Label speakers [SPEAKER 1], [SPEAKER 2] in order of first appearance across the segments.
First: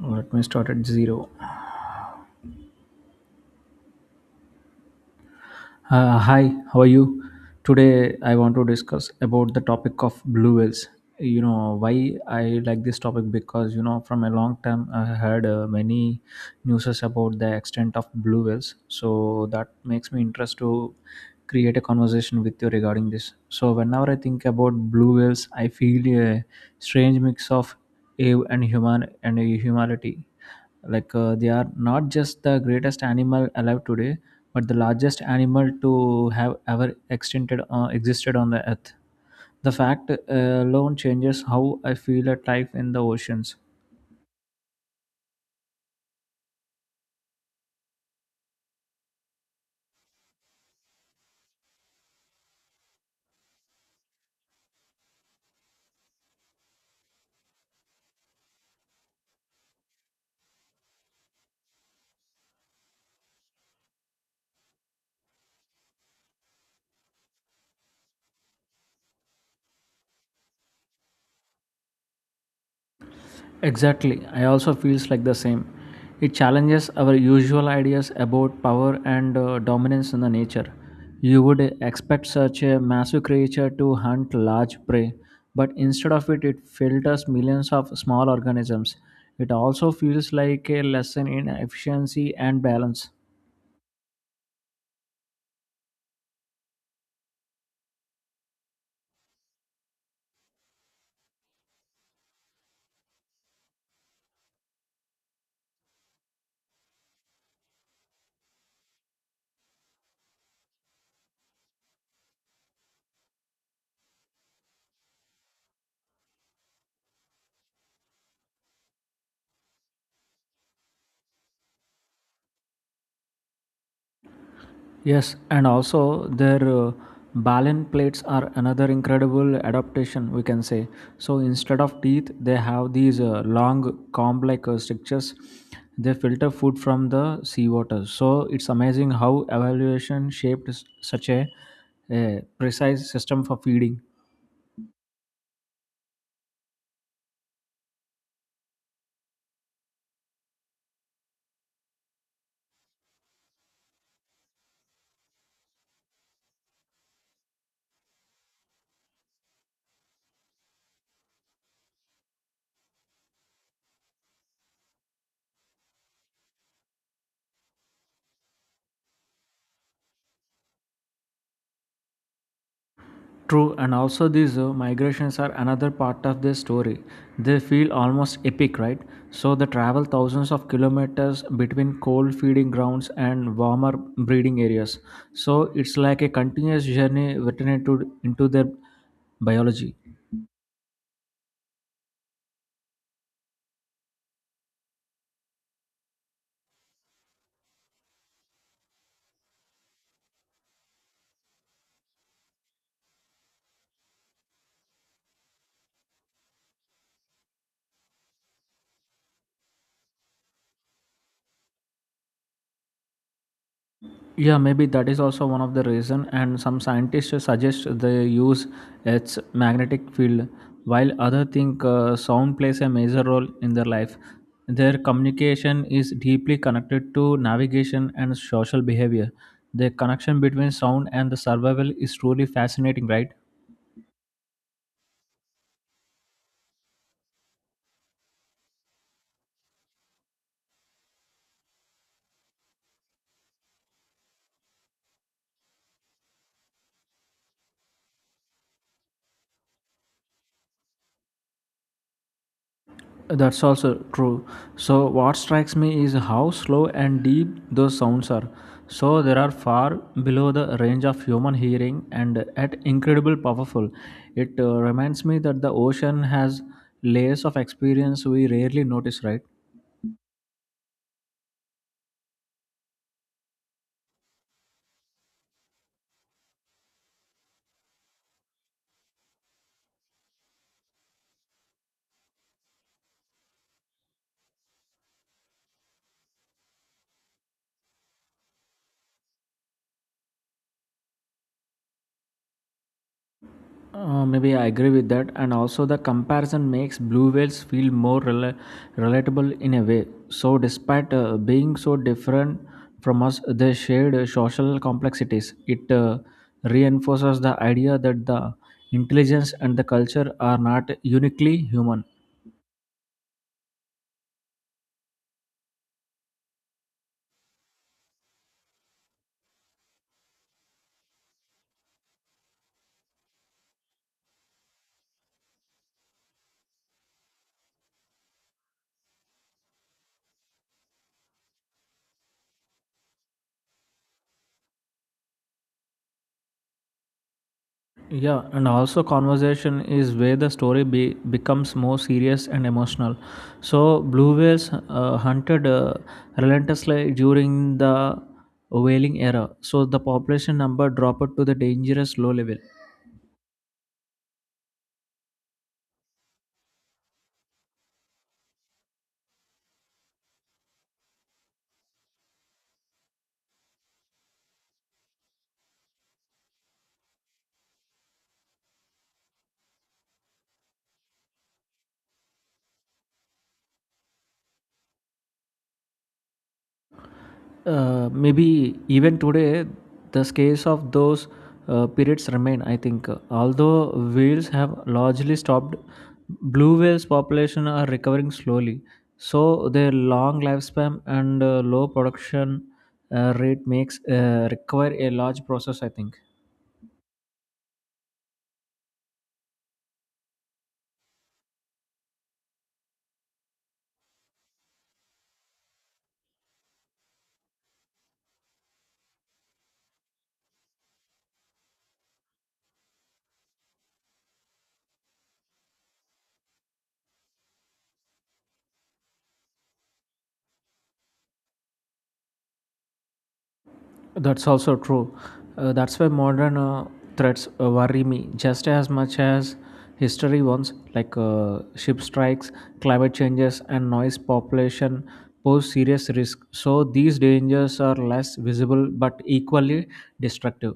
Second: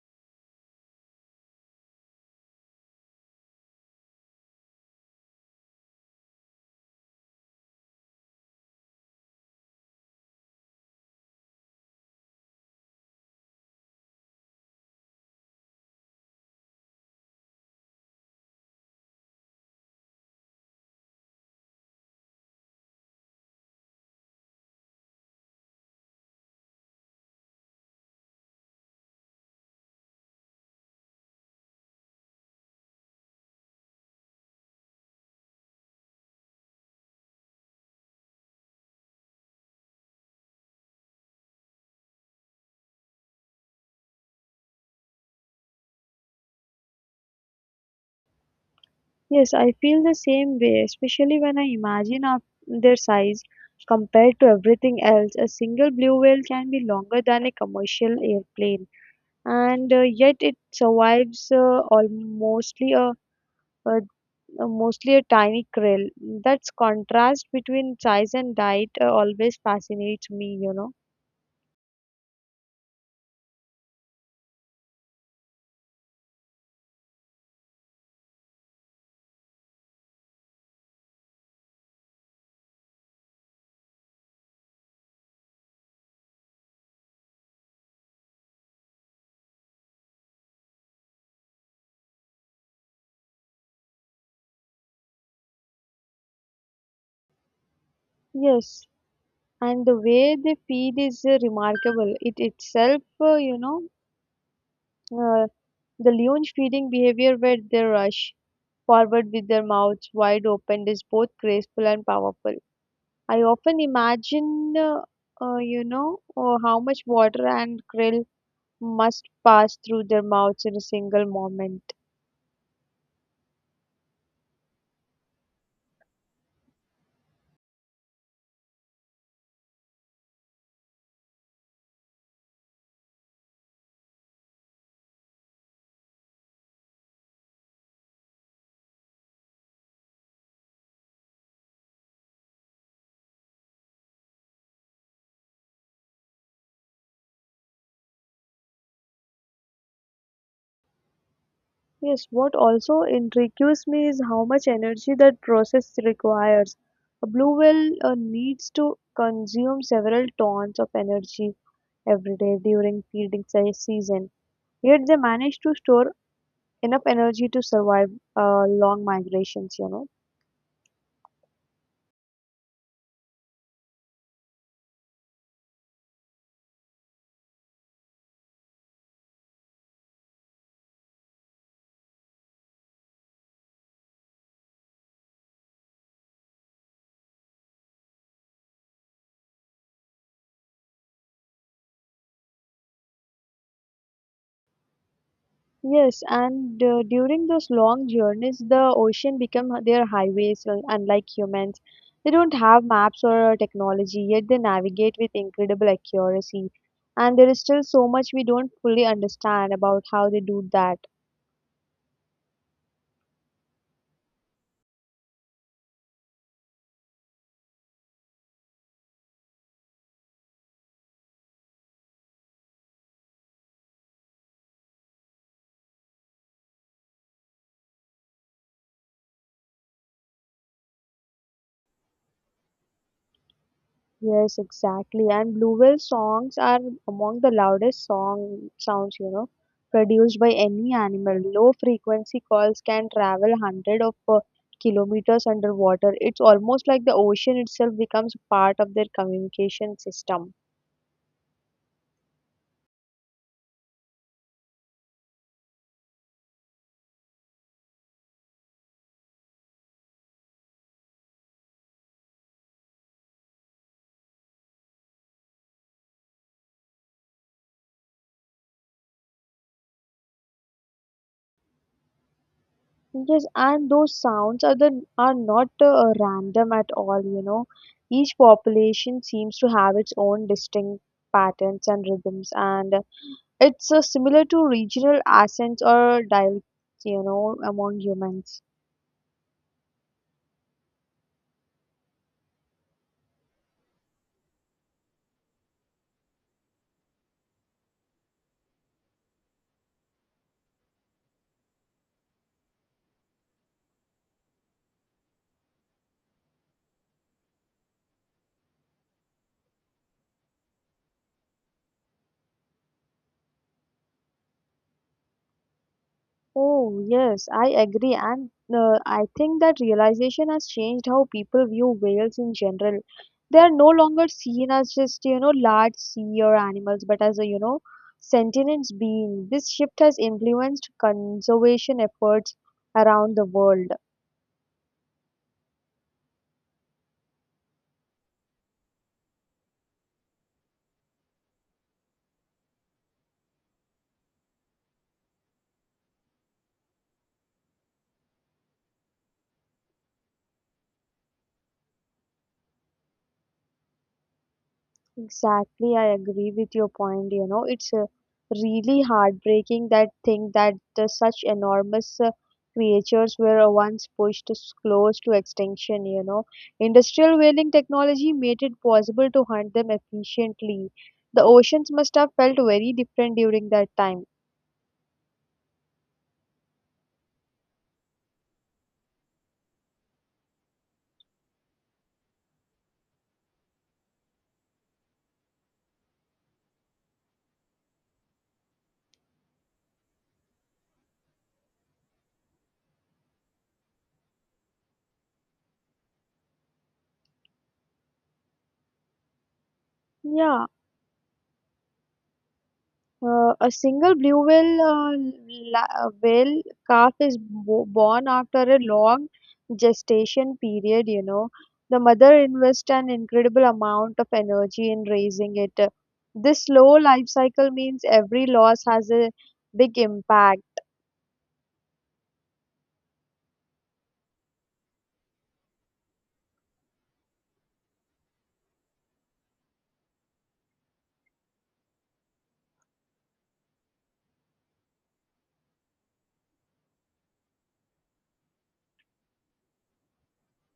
[SPEAKER 1] Let me start at zero. Hi, how are you? Today I want to discuss about the topic of blue whales. You know why I like this topic because you know from a long time I heard many newses about the extent of blue whales. So that makes me interest to create a conversation with you regarding this. So whenever I think about blue whales, I feel a strange mix of awe and human and humanity. Like they are not just the greatest animal alive today but the largest animal to have ever extinted, existed on the earth, the fact alone changes how I feel at life in the oceans.
[SPEAKER 2] Yes, I feel the same way, especially when I imagine of their size compared to everything else. A single blue whale can be longer than a commercial airplane, and yet it survives almost a mostly a tiny krill. That's contrast between size and diet always fascinates me, you know.
[SPEAKER 1] Exactly. I also feels like the same. It challenges our usual ideas about power and dominance in the nature. You would expect such a massive creature to hunt large prey, but instead of it, it filters millions of small organisms. It also feels like a lesson in efficiency and balance.
[SPEAKER 2] Yes, and the way they feed is remarkable. It itself, uh, the leon's feeding behavior where they rush forward with their mouths wide open is both graceful and powerful. I often imagine, how much water and krill must pass through their mouths in a single moment.
[SPEAKER 1] Yes, and also their balen plates are another incredible adaptation, we can say. So instead of teeth, they have these long comb like structures. They filter food from the seawater. So it's amazing how evaluation shaped such a precise system for feeding.
[SPEAKER 2] Yes, what also intrigues me is how much energy that process requires. A blue whale needs to consume several tons of energy every day during season. Yet they manage to store enough energy to survive long migrations, you know.
[SPEAKER 1] True, and also these migrations are another part of the story. They feel almost epic, right? So they travel thousands of kilometers between cold feeding grounds and warmer breeding areas. So it's like a continuous journey written into their biology.
[SPEAKER 2] Yes, and during those long journeys, the ocean become their highways, unlike humans. They don't have maps or technology, yet they navigate with incredible accuracy. And there is still so much we don't fully understand about how they do that.
[SPEAKER 1] Yeah, maybe that is also one of the reason. And some scientists suggest they use its magnetic field, while other think sound plays a major role in their life. Their communication is deeply connected to navigation and social behavior. The connection between sound and the survival is truly fascinating, right?
[SPEAKER 2] Yes, exactly. And Blue Whale songs are among the loudest song sounds, you know, produced by any animal. Low frequency calls can travel hundred of kilometers underwater. It's almost like the ocean itself becomes part of their communication system.
[SPEAKER 1] That's also true. So, what strikes me is how slow and deep those sounds are. So, they are far below the range of human hearing and at incredible powerful. It reminds me that the ocean has layers of experience we rarely notice, right?
[SPEAKER 2] Yes, and those sounds are not random at all, you know. Each population seems to have its own distinct patterns and rhythms, and it's similar to regional accents or dialects, you know, among humans.
[SPEAKER 1] Maybe I agree with that, and also the comparison makes blue whales feel more relatable in a way. So, despite being so different from us, they shared social complexities. It reinforces the idea that the intelligence and the culture are not uniquely human.
[SPEAKER 2] Oh, yes, I agree. And I think that realization has changed how people view whales in general. They are no longer seen as just, you know, large sea or animals, but as a, you know, sentient being. This shift has influenced conservation efforts around the world.
[SPEAKER 1] Yeah, and also conversation is where the story becomes more serious and emotional. So blue whales hunted relentlessly during the whaling era. So the population number dropped to the dangerous low level.
[SPEAKER 2] Exactly, I agree with your point. You know, it's really heartbreaking that thing that the, such enormous creatures were once close to extinction. You know, industrial whaling technology made it possible to hunt them efficiently. The oceans must have felt very different during that time.
[SPEAKER 1] Maybe even today the scales of those periods remain, I think, although whales have largely stopped, blue whales population are recovering slowly, so their long lifespan and low production rate makes require a large process, I think.
[SPEAKER 2] Yeah. A single blue whale, whale calf is born after a long gestation period. You know, the mother invests an incredible amount of energy in raising it. This slow life cycle means every loss has a big impact.
[SPEAKER 1] That's also true. That's why modern threats worry me just as much as history ones, like ship strikes, climate changes, and noise population pose serious risk. So these dangers are less visible but equally destructive.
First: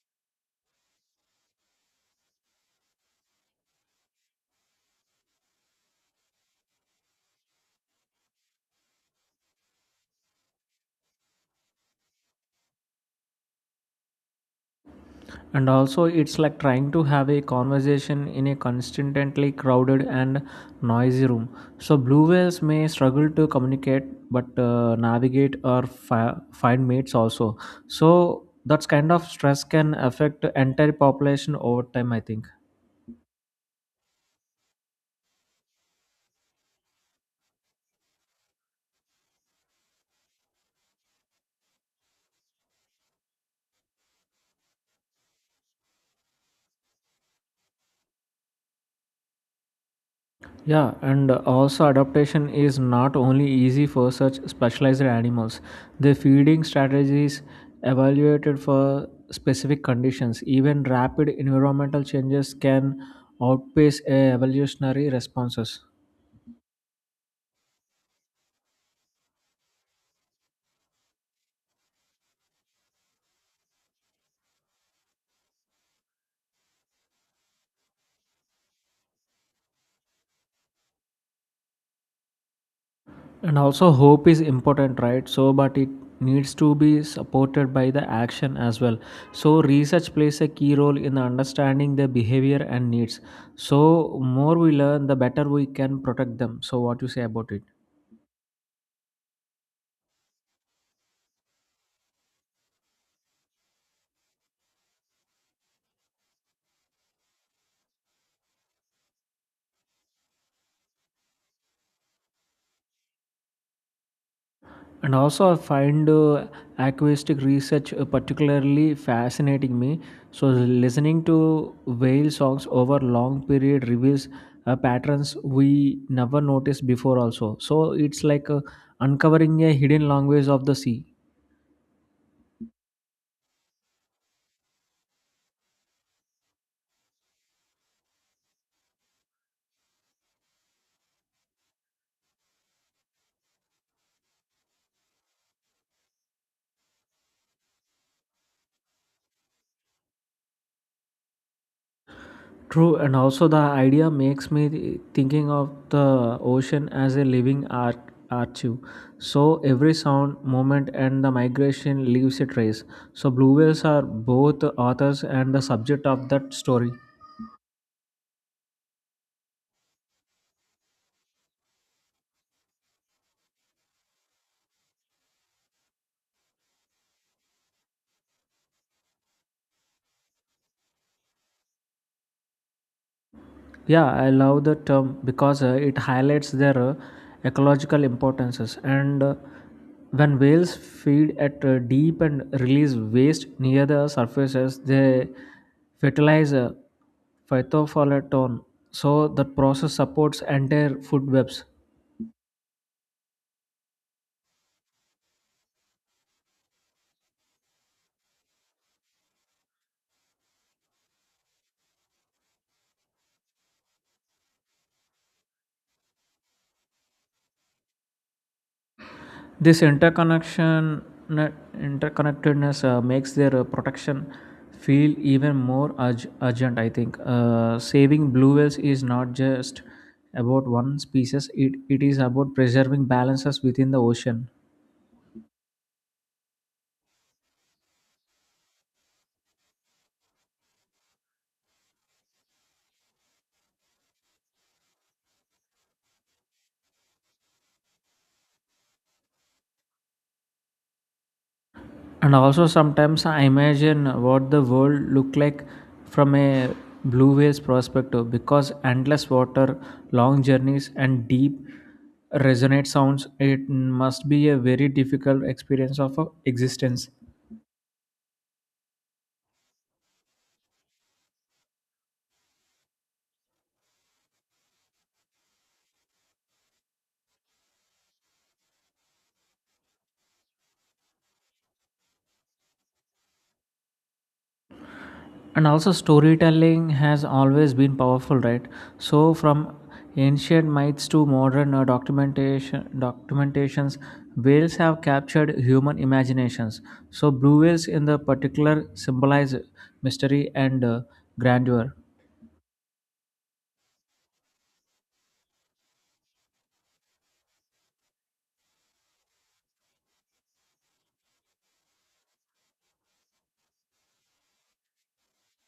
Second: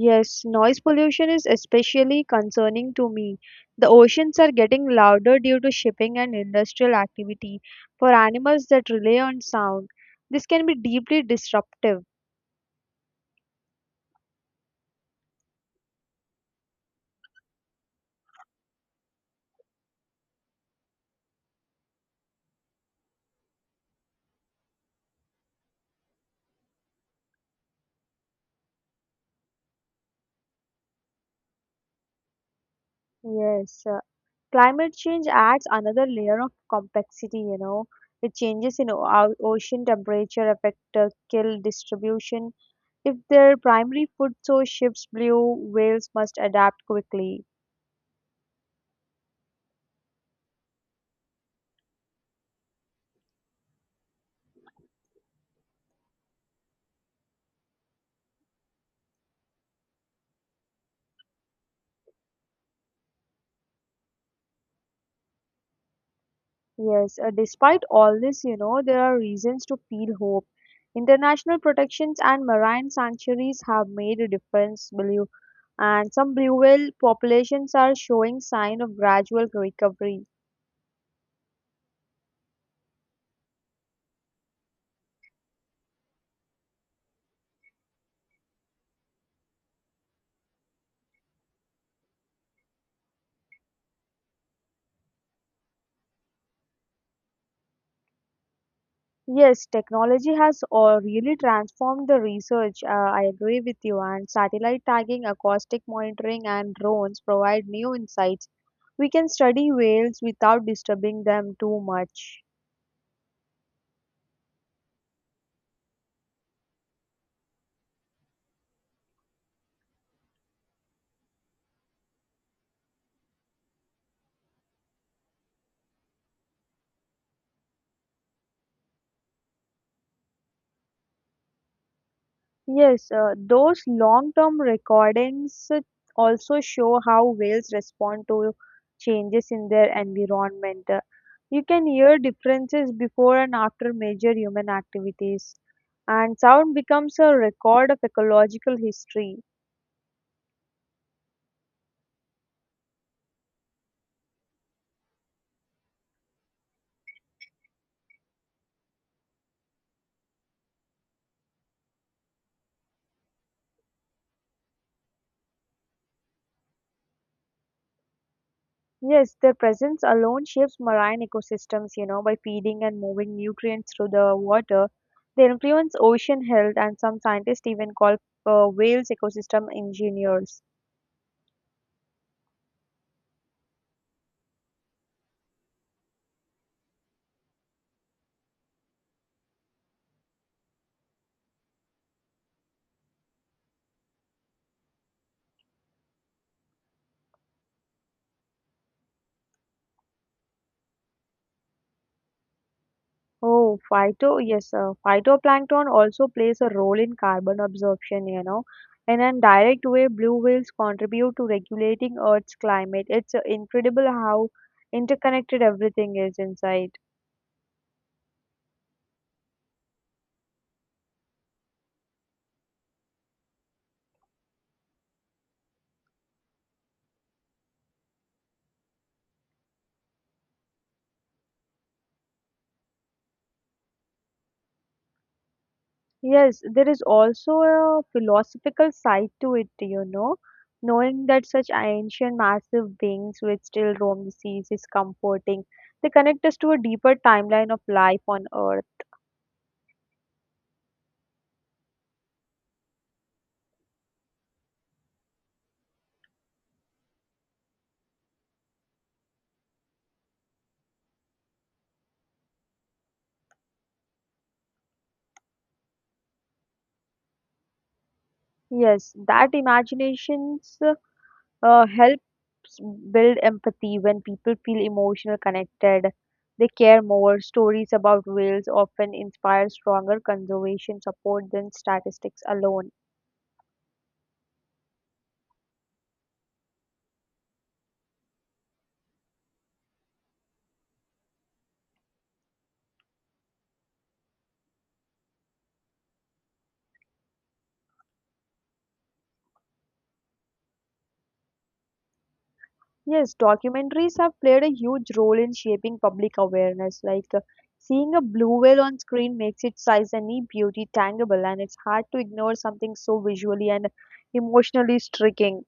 [SPEAKER 2] Yes, noise pollution is especially concerning to me. The oceans are getting louder due to shipping and industrial activity for animals that rely on sound. This can be deeply disruptive.
[SPEAKER 1] And also it's like trying to have a conversation in a constantly crowded and noisy room, so blue whales may struggle to communicate but navigate or find mates also, so that kind of stress can affect entire population over time, I think.
[SPEAKER 2] Yes, climate change adds another layer of complexity, you know. It changes in our ocean temperature affect kill distribution. If their primary food source shifts blue, whales must adapt quickly.
[SPEAKER 1] Yeah, and also adaptation is not only easy for such specialized animals. The feeding strategies evaluated for specific conditions, even rapid environmental changes can outpace a evolutionary responses.
[SPEAKER 2] Yes, despite all this, you know, there are reasons to feel hope. International protections and marine sanctuaries have made a difference, blue, and some blue whale populations are showing sign of gradual recovery.
[SPEAKER 1] And also hope is important, right? So, but it needs to be supported by the action as well. So, research plays a key role in understanding their behavior and needs. So, more we learn, the better we can protect them. So, what you say about it?
[SPEAKER 2] Yes, technology has really transformed the research. I agree with you. And satellite tagging, acoustic monitoring, and drones provide new insights. We can study whales without disturbing them too much.
[SPEAKER 1] And also, I find acoustic research particularly fascinating me. So, listening to whale songs over long period reveals patterns we never noticed before. Also, so it's like uncovering a hidden language of the sea.
[SPEAKER 2] Yes, those long-term recordings also show how whales respond to changes in their environment. You can hear differences before and after major human activities, and sound becomes a record of ecological history.
[SPEAKER 1] True, and also the idea makes me thinking of the ocean as a living art archive. So every sound, movement, and the migration leaves a trace. So blue whales are both the authors and the subject of that story.
[SPEAKER 2] Yes, their presence alone shapes marine ecosystems, you know, by feeding and moving nutrients through the water. They influence ocean health, and some scientists even call whales ecosystem engineers.
[SPEAKER 1] Yeah, I love the term because it highlights their ecological importances. And when whales feed at deep and release waste near the surfaces, they fertilize phytoplankton. So the process supports entire food webs.
[SPEAKER 2] Oh, phyto, yes, phytoplankton also plays a role in carbon absorption, you know. In a direct way, blue whales contribute to regulating Earth's climate. It's incredible how interconnected everything is inside.
[SPEAKER 1] This interconnection, Interconnectedness makes their protection feel even more urgent. I think saving blue whales is not just about one species; it is about preserving balances within the ocean.
[SPEAKER 2] Yes, there is also a philosophical side to it, you know. Knowing that such ancient massive beings which still roam the seas is comforting. They connect us to a deeper timeline of life on Earth.
[SPEAKER 1] And also sometimes I imagine what the world looked like from a blue whale's perspective, because endless water, long journeys, and deep resonate sounds, it must be a very difficult experience of existence.
[SPEAKER 2] Yes, that imaginations helps build empathy. When people feel emotional connected, they care more. Stories about whales often inspire stronger conservation support than statistics alone.
[SPEAKER 1] And also storytelling has always been powerful, right? So from ancient myths to modern documentations, whales have captured human imaginations. So blue whales in the particular symbolize mystery and grandeur.
[SPEAKER 2] Yes, documentaries have played a huge role in shaping public awareness. Like, seeing a blue whale on screen makes its size and beauty tangible, and it's hard to ignore something so visually and emotionally striking.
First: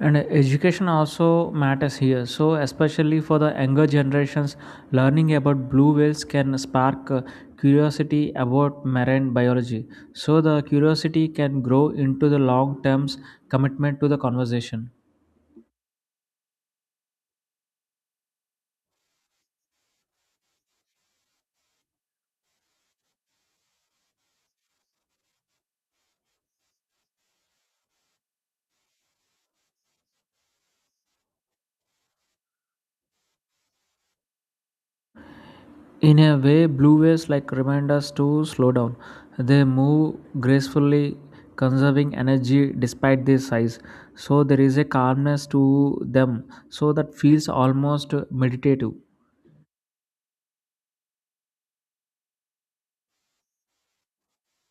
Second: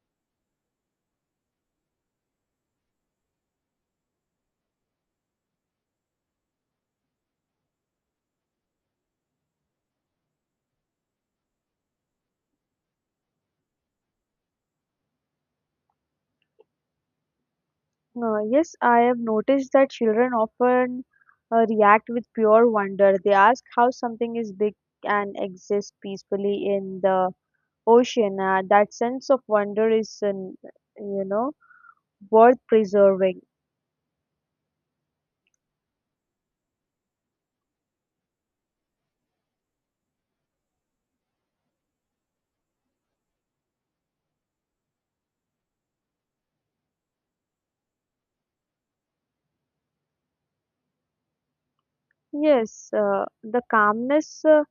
[SPEAKER 1] And education also matters here, so especially for the younger generations, learning about blue whales can spark curiosity about marine biology. So the curiosity can grow into the long term commitment to the conversation.
[SPEAKER 2] Yes, I have noticed that children often react with pure wonder. They ask how something is big and exists peacefully in the ocean. That sense of wonder is, an, you know, worth preserving.
[SPEAKER 1] In a way blue whales like remind us to slow down. They move gracefully, conserving energy despite their size. So there is a calmness to them, so that feels almost meditative.
[SPEAKER 2] Yes, the calmness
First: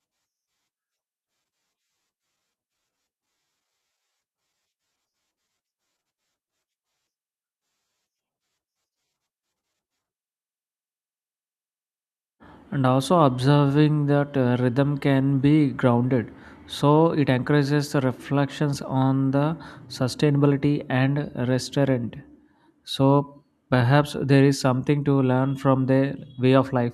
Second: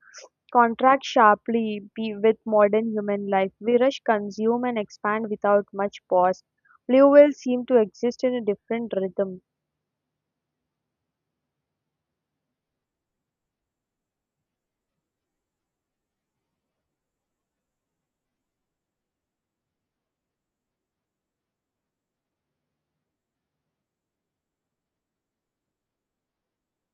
[SPEAKER 2] contracts sharply be with modern human life. We rush, consume, and expand without much pause. Blue whales seem to exist in a different rhythm.
[SPEAKER 1] And also observing that rhythm can be grounded, so it encourages the reflections on the sustainability and restaurant, so perhaps there is something to learn from their way of life.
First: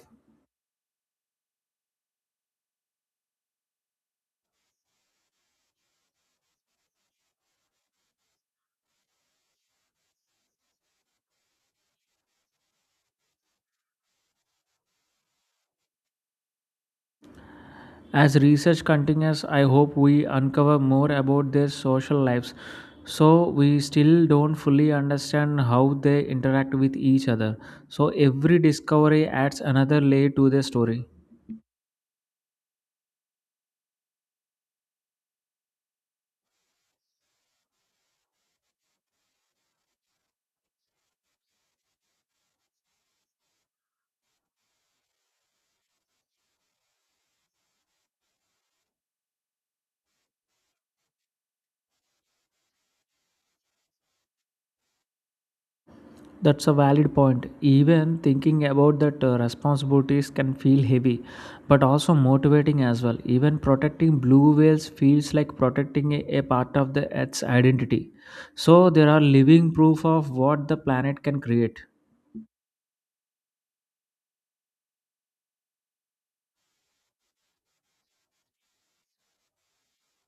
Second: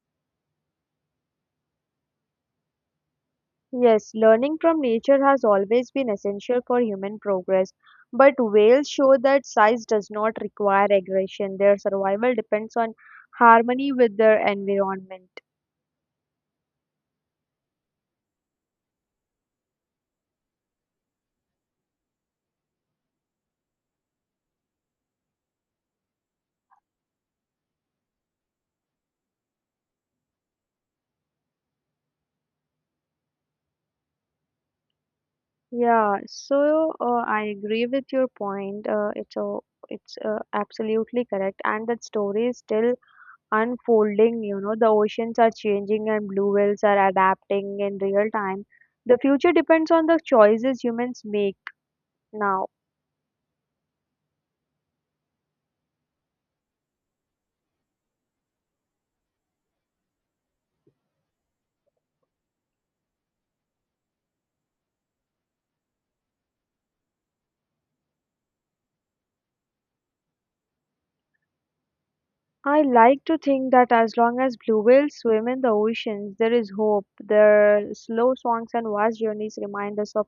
[SPEAKER 2] Yes, learning from nature has always been essential for human progress, but whales show that size does not require aggression. Their survival depends on harmony with their environment.
[SPEAKER 1] As research continues, I hope we uncover more about their social lives. So we still don't fully understand how they interact with each other, so every discovery adds another layer to their story.
[SPEAKER 2] Yeah, so I agree with your point. It's absolutely correct, and that story is still unfolding. You know, the oceans are changing, and blue whales are adapting in real time. The future depends on the choices humans make now.
[SPEAKER 1] That's a valid point. Even thinking about that responsibilities can feel heavy, but also motivating as well. Even protecting blue whales feels like protecting a part of the Earth's identity. So there are living proof of what the planet can create.
[SPEAKER 2] I like to think that as long as blue whales swim in the oceans, there is hope. Their slow songs and vast journeys remind us of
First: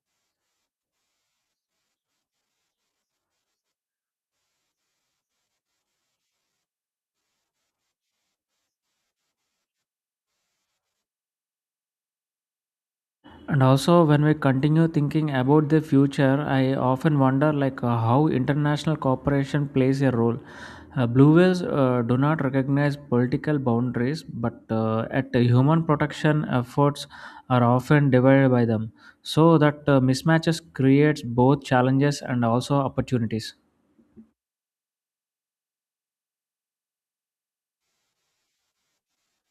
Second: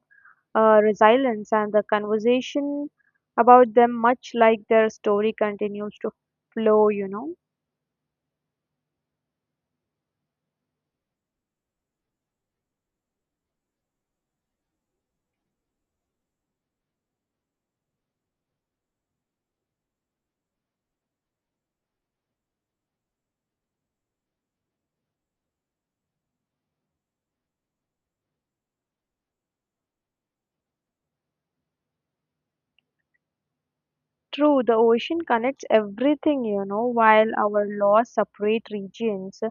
[SPEAKER 2] resilience, and the conversation about them, much like their story, continues to flow, you know.
[SPEAKER 1] And also, when we continue thinking about the future, I often wonder like how international cooperation plays a role. Blue whales do not recognize political boundaries, but at the human protection efforts are often divided by them. So that mismatches creates both challenges and also opportunities.
[SPEAKER 2] True, the ocean connects everything, you know, while our laws separate regions.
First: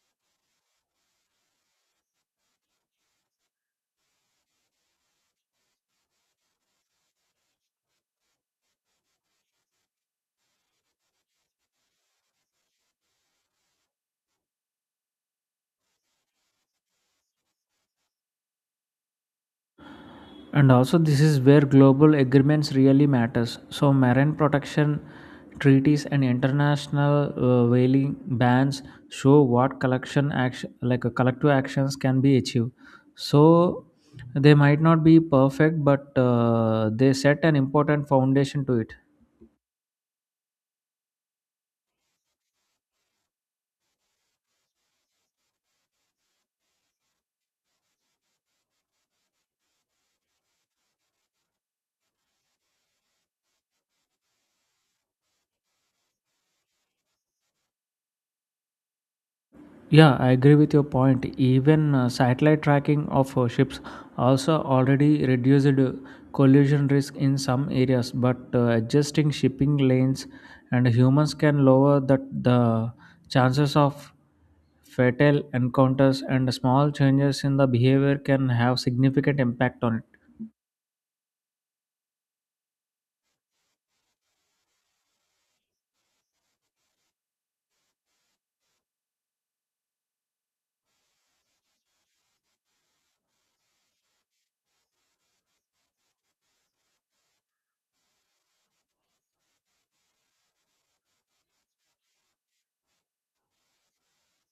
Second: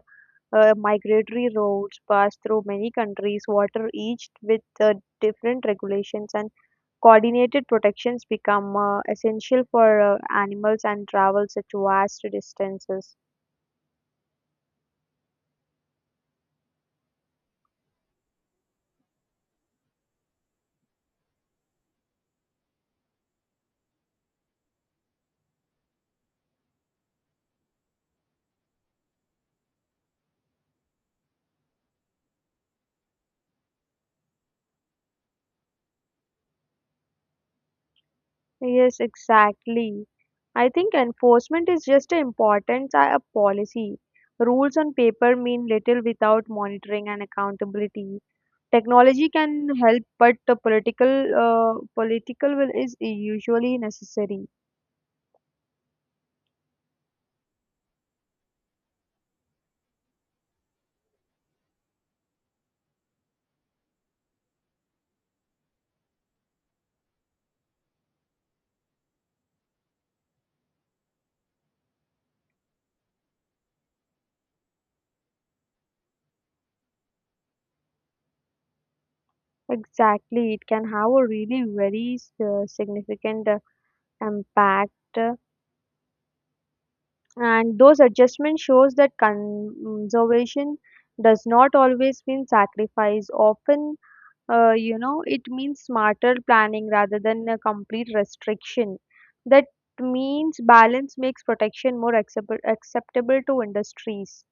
[SPEAKER 2] Migratory routes pass through many countries, water each with different regulations, and coordinated protections become essential for animals and travel such vast distances.
[SPEAKER 1] And also this is where global agreements really matters, so marine protection treaties and international whaling bans show what collection action like a collective actions can be achieved. So they might not be perfect but they set an important foundation to it.
[SPEAKER 2] Yes, exactly. I think enforcement is just as important as a policy. Rules on paper mean little without monitoring and accountability. Technology can help, but the political will is usually necessary.
[SPEAKER 1] Yeah, I agree with your point. Even satellite tracking of ships also already reduced collision risk in some areas, but adjusting shipping lanes and humans can lower that the chances of fatal encounters, and small changes in the behavior can have significant impact on it.
[SPEAKER 2] Exactly, it can have a really very significant impact, and those adjustments shows that conservation does not always mean sacrifice. Often, you know, it means smarter planning rather than a complete restriction. That means balance makes protection more acceptable acceptable to industries.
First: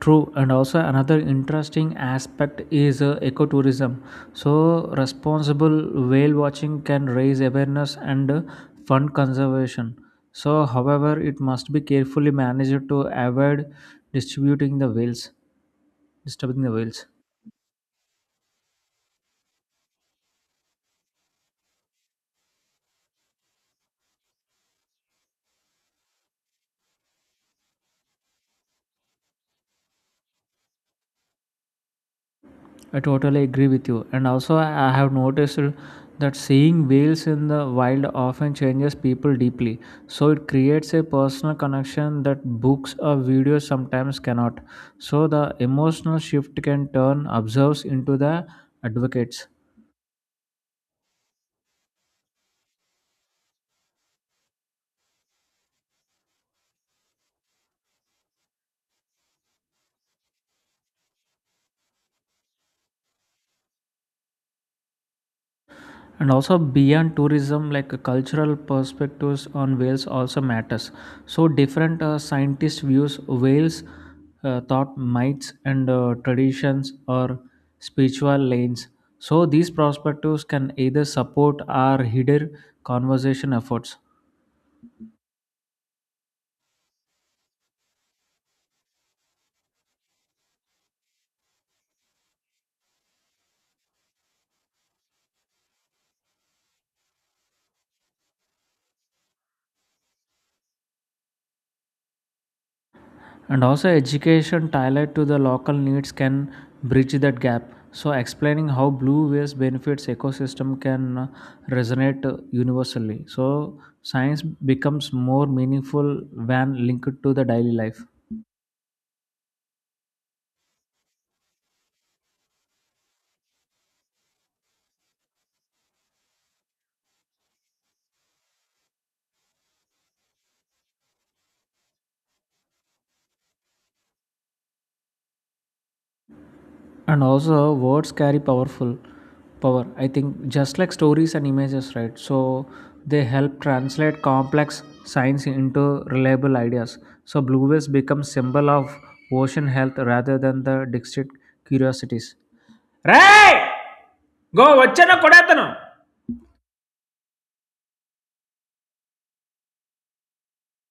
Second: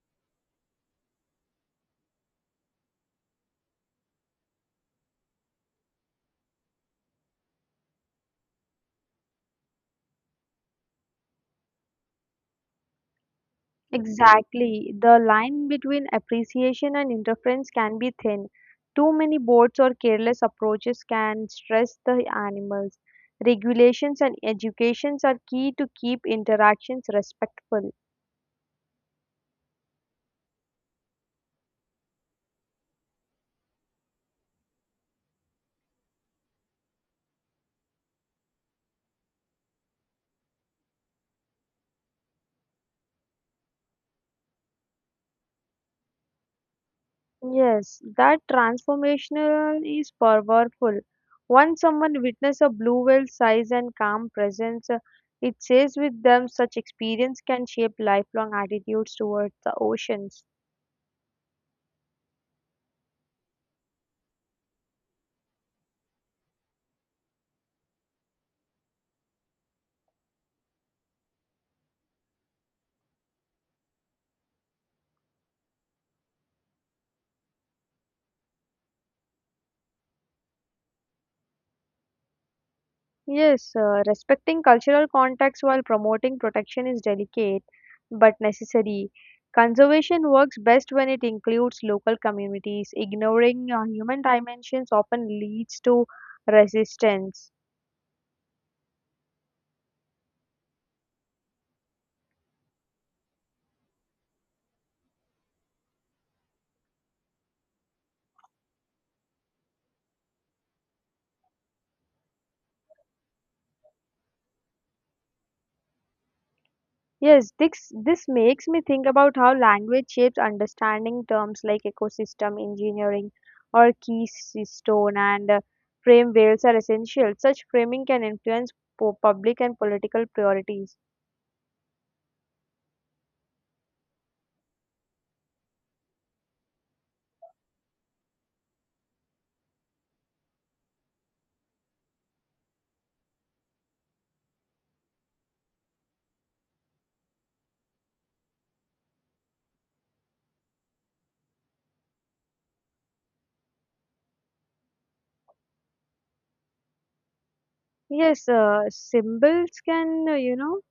[SPEAKER 1] True, and also another interesting aspect is ecotourism. So, responsible whale watching can raise awareness and fund conservation. So, however, it must be carefully managed to avoid distributing the
[SPEAKER 2] Exactly. The
[SPEAKER 1] whales,
[SPEAKER 2] line between
[SPEAKER 1] disturbing the
[SPEAKER 2] appreciation
[SPEAKER 1] whales.
[SPEAKER 2] and interference can be thin. Too many boards or careless approaches can stress the animals. Regulations and educations are key to keep interactions respectful.
[SPEAKER 1] I totally agree with you. And also, I have noticed that seeing whales in the wild often changes people deeply. So, it creates a personal connection that books or videos sometimes cannot. So, the emotional shift can turn observers
[SPEAKER 2] Yes,
[SPEAKER 1] into the
[SPEAKER 2] that
[SPEAKER 1] advocates.
[SPEAKER 2] transformational is powerful. Once someone witnesses a blue whale size and calm presence, it says with them. Such experience can shape lifelong attitudes towards the oceans.
[SPEAKER 1] And also beyond tourism like cultural perspectives on whales also matters, so different scientist views whales thought myths and traditions or spiritual lanes, so these perspectives can either support our hidden conservation
[SPEAKER 2] Yes,
[SPEAKER 1] efforts.
[SPEAKER 2] respecting cultural contexts while promoting protection is delicate but necessary. Conservation works best when it includes local communities. Ignoring human dimensions often leads to resistance.
[SPEAKER 1] And also, education tailored to the local needs can bridge that gap. So, explaining how blue waste benefits ecosystem can resonate universally. So, science becomes more meaningful when linked to the
[SPEAKER 2] Yes,
[SPEAKER 1] daily
[SPEAKER 2] this,
[SPEAKER 1] life.
[SPEAKER 2] this makes me think about how language shapes understanding. Terms like ecosystem engineering or keystone and frame whales are essential. Such framing can influence public and political priorities.
[SPEAKER 1] And also words carry powerful power I think just like stories and images right so they help translate complex science into reliable ideas so blue waves become symbol of ocean health rather than the district curiosities రే గో వచ్చాను కొడేతను.
[SPEAKER 2] Yes, symbols can, you know,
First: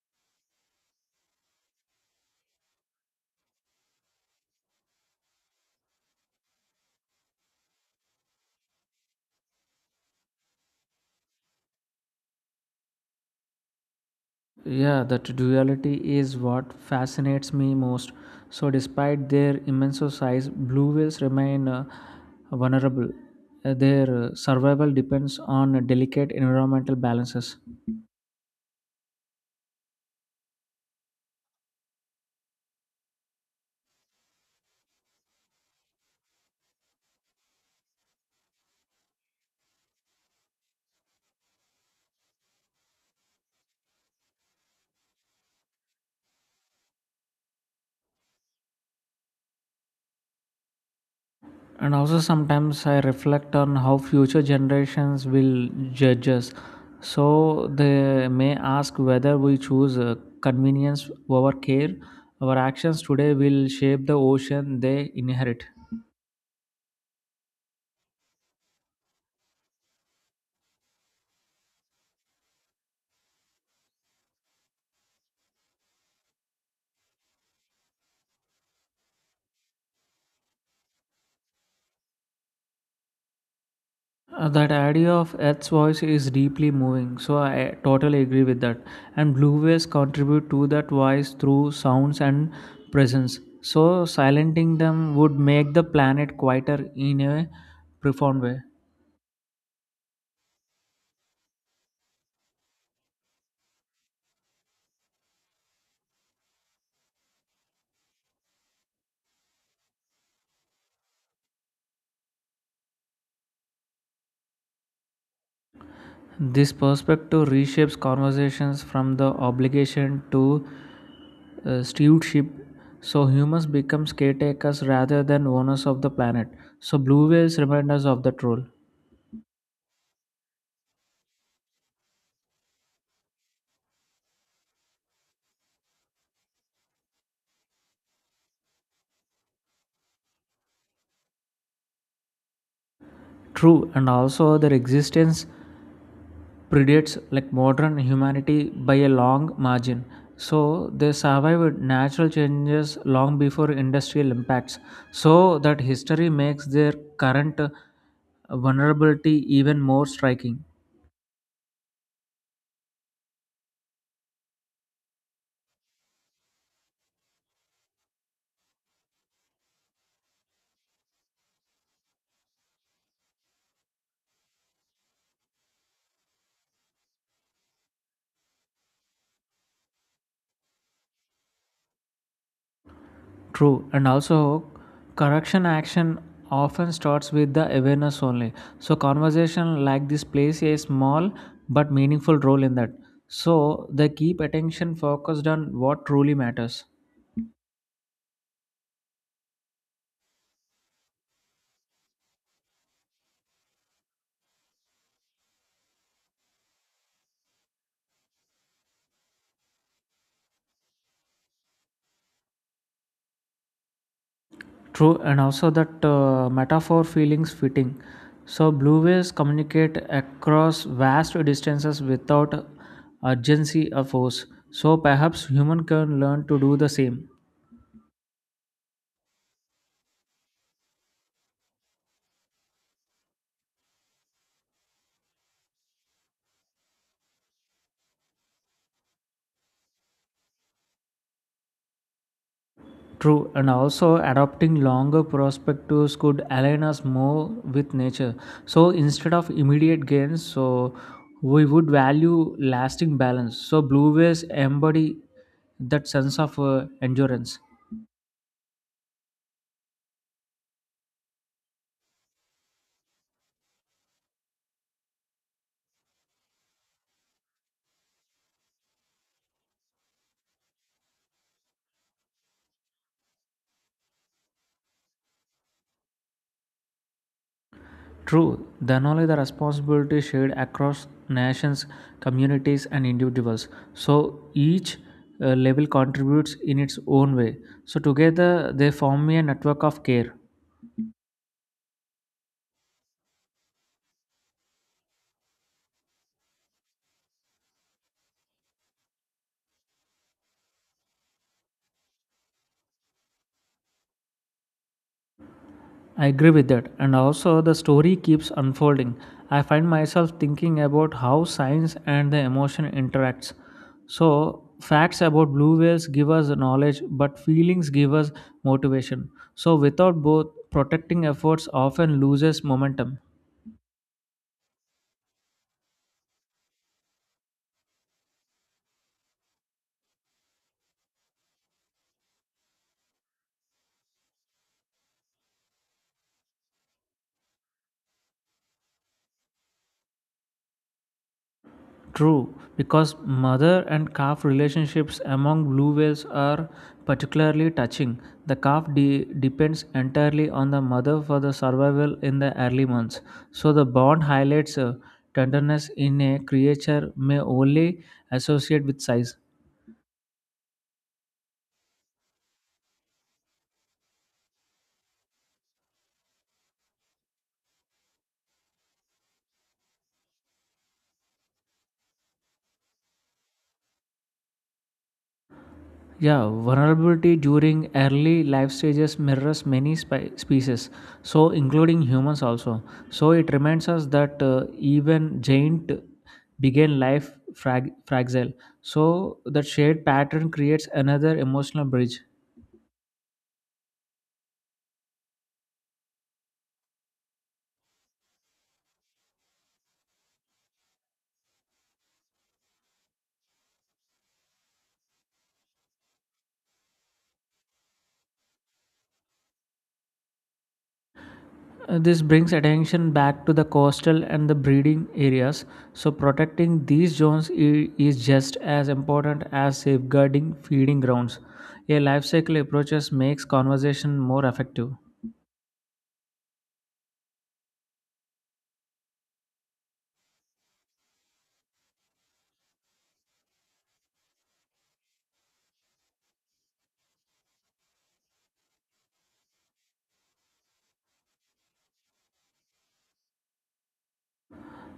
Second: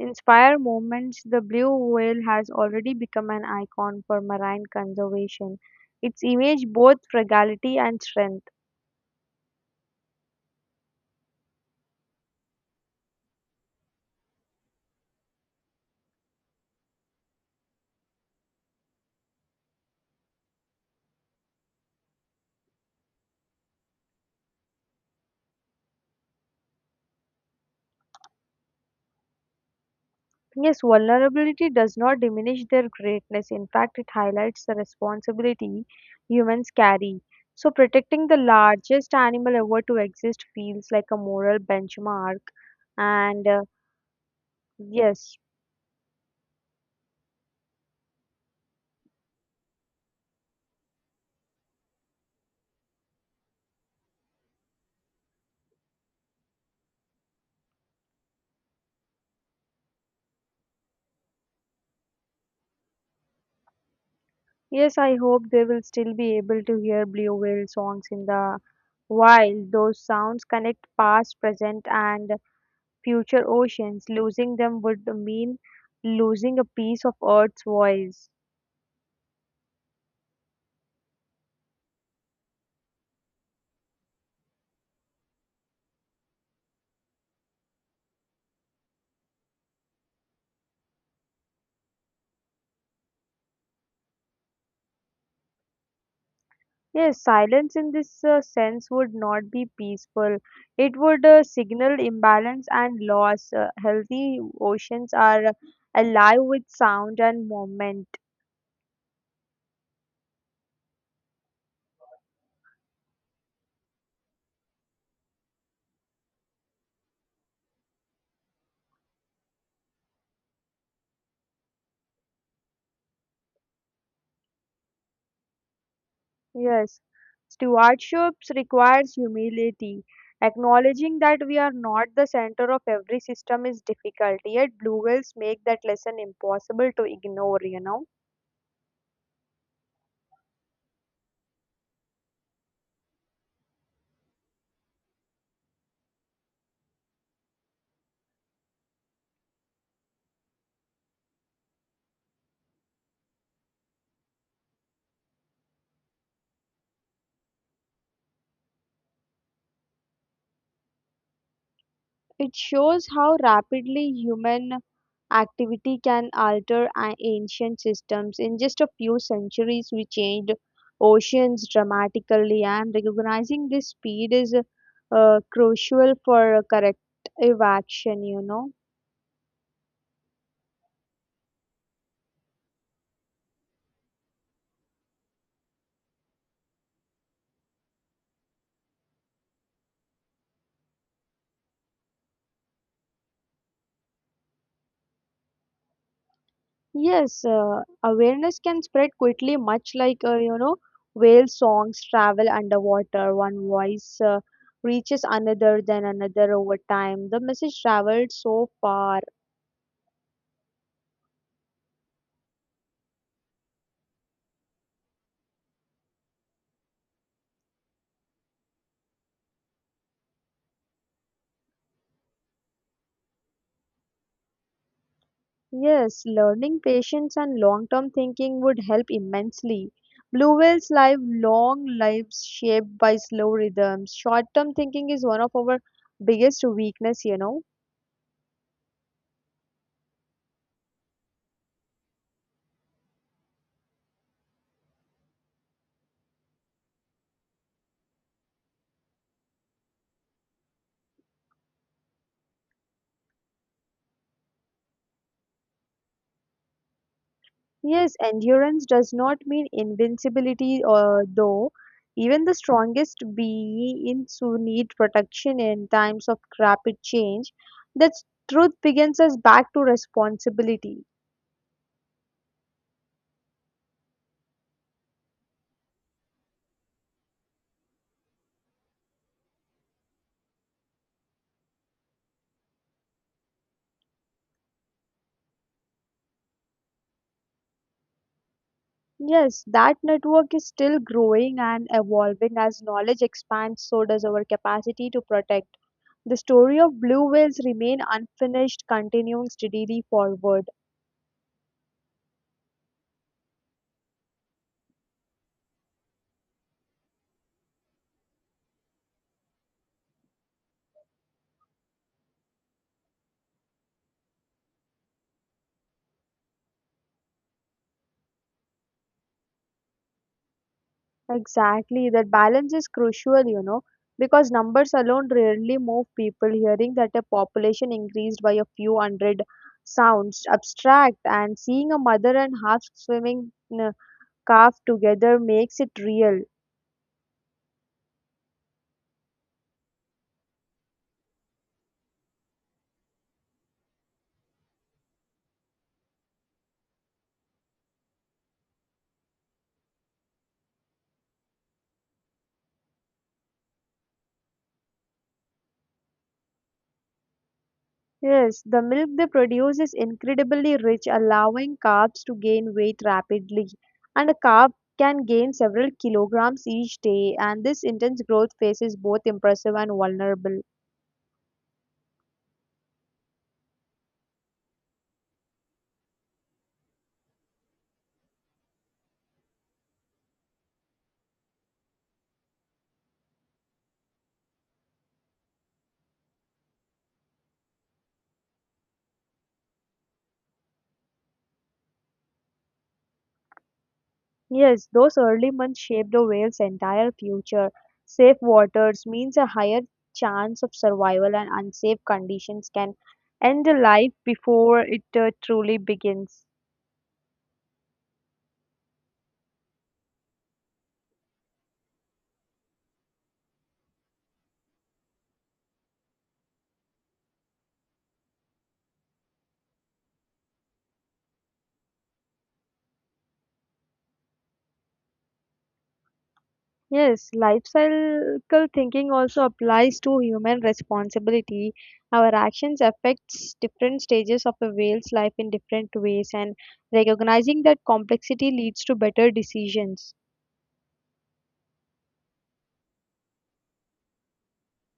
[SPEAKER 2] inspire movements. The blue whale has already become an icon for marine conservation. Its image both fragility and strength.
[SPEAKER 1] Yeah, that duality is what fascinates me most. So, despite their immense size, blue whales remain vulnerable. Their survival depends on delicate environmental balances.
[SPEAKER 2] Yes, vulnerability does not diminish their greatness. In fact, it highlights the responsibility humans carry. So, protecting the largest animal ever to exist feels like a moral benchmark. And yes,
[SPEAKER 1] And also, sometimes I reflect on how future generations will judge us. So, they may ask whether we choose convenience over care. Our actions today will shape the ocean
[SPEAKER 2] yes,
[SPEAKER 1] they
[SPEAKER 2] I hope they
[SPEAKER 1] inherit.
[SPEAKER 2] will still be able to hear blue whale songs in the wild. Those sounds connect past, present, and future oceans. Losing them would mean losing a piece of Earth's voice.
[SPEAKER 1] That idea of Ed's voice is deeply moving, so I totally agree with that. And blue waves contribute to that voice through sounds and presence. So silencing them would make the planet quieter in
[SPEAKER 2] Yes,
[SPEAKER 1] a
[SPEAKER 2] silence in this
[SPEAKER 1] profound way.
[SPEAKER 2] sense would not be peaceful. It would signal imbalance and loss. Healthy oceans are alive with sound and movement.
[SPEAKER 1] This perspective reshapes conversations from the obligation to stewardship. So humans become caretakers rather than owners of the planet. So
[SPEAKER 2] Yes,
[SPEAKER 1] blue waves remind us of that
[SPEAKER 2] stewardships
[SPEAKER 1] role.
[SPEAKER 2] requires humility. Acknowledging that we are not the center of every system is difficult, yet blue whales make that lesson impossible to ignore, you know.
[SPEAKER 1] True, and also their existence predates like modern humanity by a long margin. So they survived natural changes long before industrial impacts. So that history makes their current vulnerability even more striking.
[SPEAKER 2] It shows how rapidly human activity can alter ancient systems. In just a few centuries, we changed oceans dramatically, and recognizing this speed is crucial for corrective action, you know.
[SPEAKER 1] True, and also correction action often starts with the awareness only. So conversation like this plays a small but meaningful role in that. So they keep attention focused on what truly matters.
[SPEAKER 2] Yes, awareness can spread quickly, much like you know, whale songs travel underwater. One voice reaches another, then another. Over time, the message traveled so far.
[SPEAKER 1] True, and also that metaphor feelings fitting. So, blue waves communicate across vast distances without urgency or force. So, perhaps human can
[SPEAKER 2] Yes,
[SPEAKER 1] learn to do
[SPEAKER 2] learning
[SPEAKER 1] the same.
[SPEAKER 2] patience and long-term thinking would help immensely. Blue whales live long lives shaped by slow rhythms. Short-term thinking is one of our biggest weakness, you know.
[SPEAKER 1] True, and also adopting longer perspectives could align us more with nature. So, instead of immediate gains, so we would value lasting balance. So, blue waves embody that sense of endurance.
[SPEAKER 2] Yes, endurance does not mean invincibility, though. Even the strongest beings who need protection in times of rapid change, that truth begins us back to responsibility.
[SPEAKER 1] True, then only the responsibility shared across nations, communities, and individuals. So each level contributes in its own way. So together they form a
[SPEAKER 2] Yes,
[SPEAKER 1] network
[SPEAKER 2] that
[SPEAKER 1] of care.
[SPEAKER 2] network is still growing and evolving. As knowledge expands, so does our capacity to protect. The story of blue whales remain unfinished, continuing steadily forward.
[SPEAKER 1] I agree with that. And also, the story keeps unfolding. I find myself thinking about how science and the emotion interacts. So, facts about blue whales give us knowledge, but feelings give us motivation. So, without both, protecting efforts
[SPEAKER 2] Exactly,
[SPEAKER 1] often
[SPEAKER 2] that
[SPEAKER 1] loses
[SPEAKER 2] balance is
[SPEAKER 1] momentum.
[SPEAKER 2] crucial, you know, because numbers alone rarely move people. Hearing that a population increased by a few hundred sounds abstract, and seeing a mother and half swimming uh, calf together makes it real.
[SPEAKER 1] True, because mother and calf relationships among blue whales are particularly touching. The calf depends entirely on the mother for the survival in the early months. So the bond highlights tenderness in a creature may only
[SPEAKER 2] Yes, the
[SPEAKER 1] associate with
[SPEAKER 2] milk they
[SPEAKER 1] size.
[SPEAKER 2] produce is incredibly rich, allowing calves to gain weight rapidly, and a calf can gain several kilograms each day. And this intense growth phase is both impressive and vulnerable.
[SPEAKER 1] Yeah, vulnerability during early life stages mirrors many species, so including humans also. So it reminds us that even giant began life fragile. So that shared pattern creates another emotional bridge.
[SPEAKER 2] Yes, those early months shaped the whale's entire future. Safe waters means a higher chance of survival, and unsafe conditions can end the life before it truly begins.
[SPEAKER 1] This brings attention back to the coastal and the breeding areas. So protecting these zones is just as important as safeguarding feeding grounds. A life cycle approaches makes conversation more effective.
[SPEAKER 2] Yes, life cycle thinking also applies to human responsibility. Our actions affects different stages of a whale's life in different ways, and recognizing that complexity leads to better decisions.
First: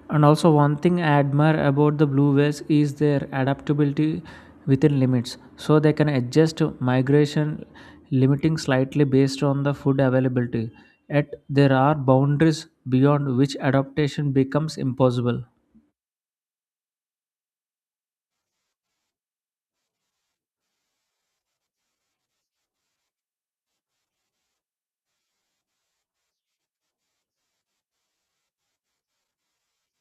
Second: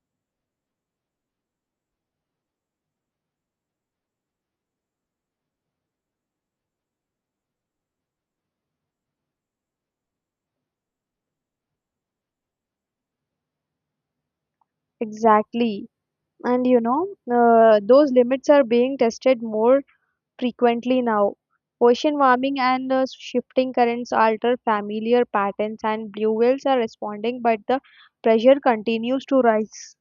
[SPEAKER 1] And also, one thing I admire about the blue whales is their adaptability within limits. So they can adjust migration limiting slightly based on the food availability. Yet there are boundaries beyond which adaptation becomes impossible.
[SPEAKER 2] Exactly. And you know, those limits are being tested more frequently now. Ocean warming and shifting currents alter familiar patterns, and blue whales are responding, but the pressure continues to rise.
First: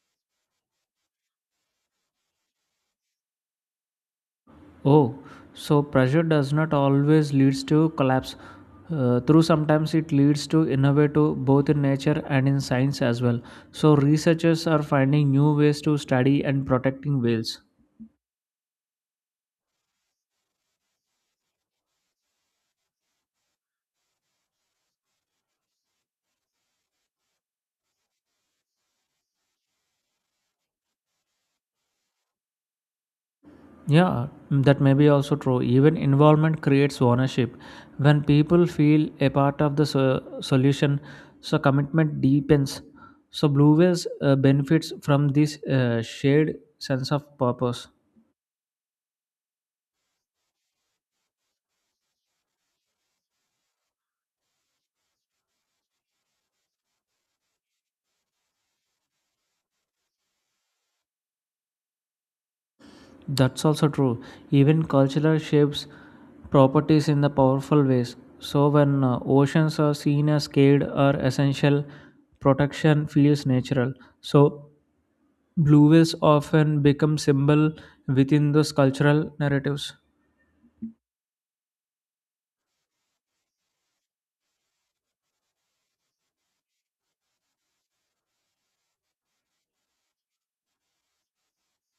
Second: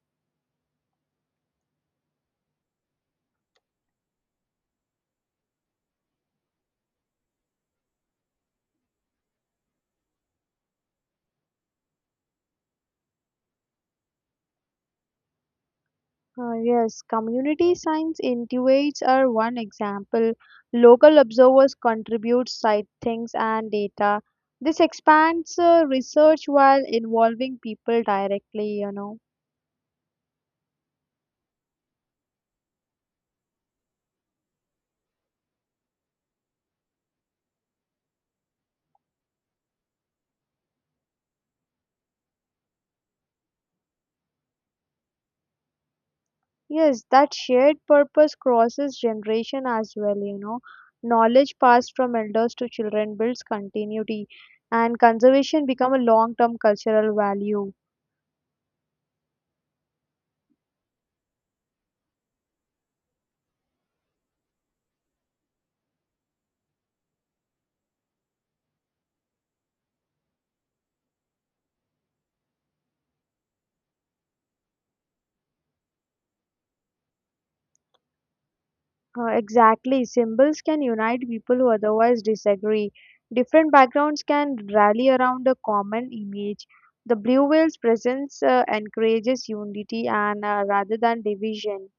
[SPEAKER 1] Oh, so pressure does not always leads to collapse. Through sometimes it leads to innovative both in nature and in science as well. So researchers are finding new ways to study
[SPEAKER 2] Uh,
[SPEAKER 1] and
[SPEAKER 2] yes,
[SPEAKER 1] protecting whales.
[SPEAKER 2] community science intuits are one example. Local observers contribute sightings and data. This expands research while involving people directly, you know.
[SPEAKER 1] Yeah, that may be also true. Even involvement creates ownership. When people feel a part of the solution, so commitment deepens. So Blue Whales benefits from this shared
[SPEAKER 2] Yes,
[SPEAKER 1] sense of
[SPEAKER 2] that shared
[SPEAKER 1] purpose.
[SPEAKER 2] purpose crosses generation as well, you know. Knowledge passed from elders to children builds continuity, and conservation become a long-term cultural value.
[SPEAKER 1] That's also true. Even cultural shapes properties in the powerful ways. So when oceans are seen as scared or essential, protection feels natural. So Blue Blueways often become symbol within those
[SPEAKER 2] Uh,
[SPEAKER 1] cultural narratives.
[SPEAKER 2] exactly, symbols can unite people who otherwise disagree. Different backgrounds can rally around a common image. The blue whale's presence encourages unity and rather than division.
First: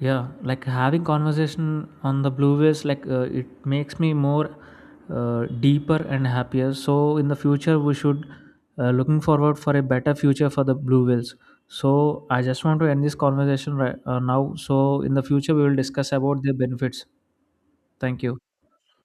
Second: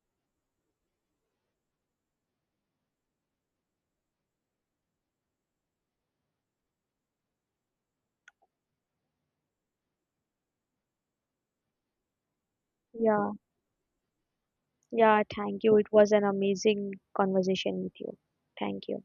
[SPEAKER 1] Yeah, like having conversation on the blue Blueways, like it makes me more deeper and happier. So in the future, we should looking forward for a better future for the blue whales. So I just want to end this
[SPEAKER 2] Yeah,
[SPEAKER 1] conversation right now. So in
[SPEAKER 2] yeah,
[SPEAKER 1] the future,
[SPEAKER 2] thank
[SPEAKER 1] we
[SPEAKER 2] you.
[SPEAKER 1] will
[SPEAKER 2] It was
[SPEAKER 1] discuss
[SPEAKER 2] an
[SPEAKER 1] about their
[SPEAKER 2] amazing
[SPEAKER 1] benefits.
[SPEAKER 2] conversation with you.
[SPEAKER 1] Thank you.
[SPEAKER 2] Thank you.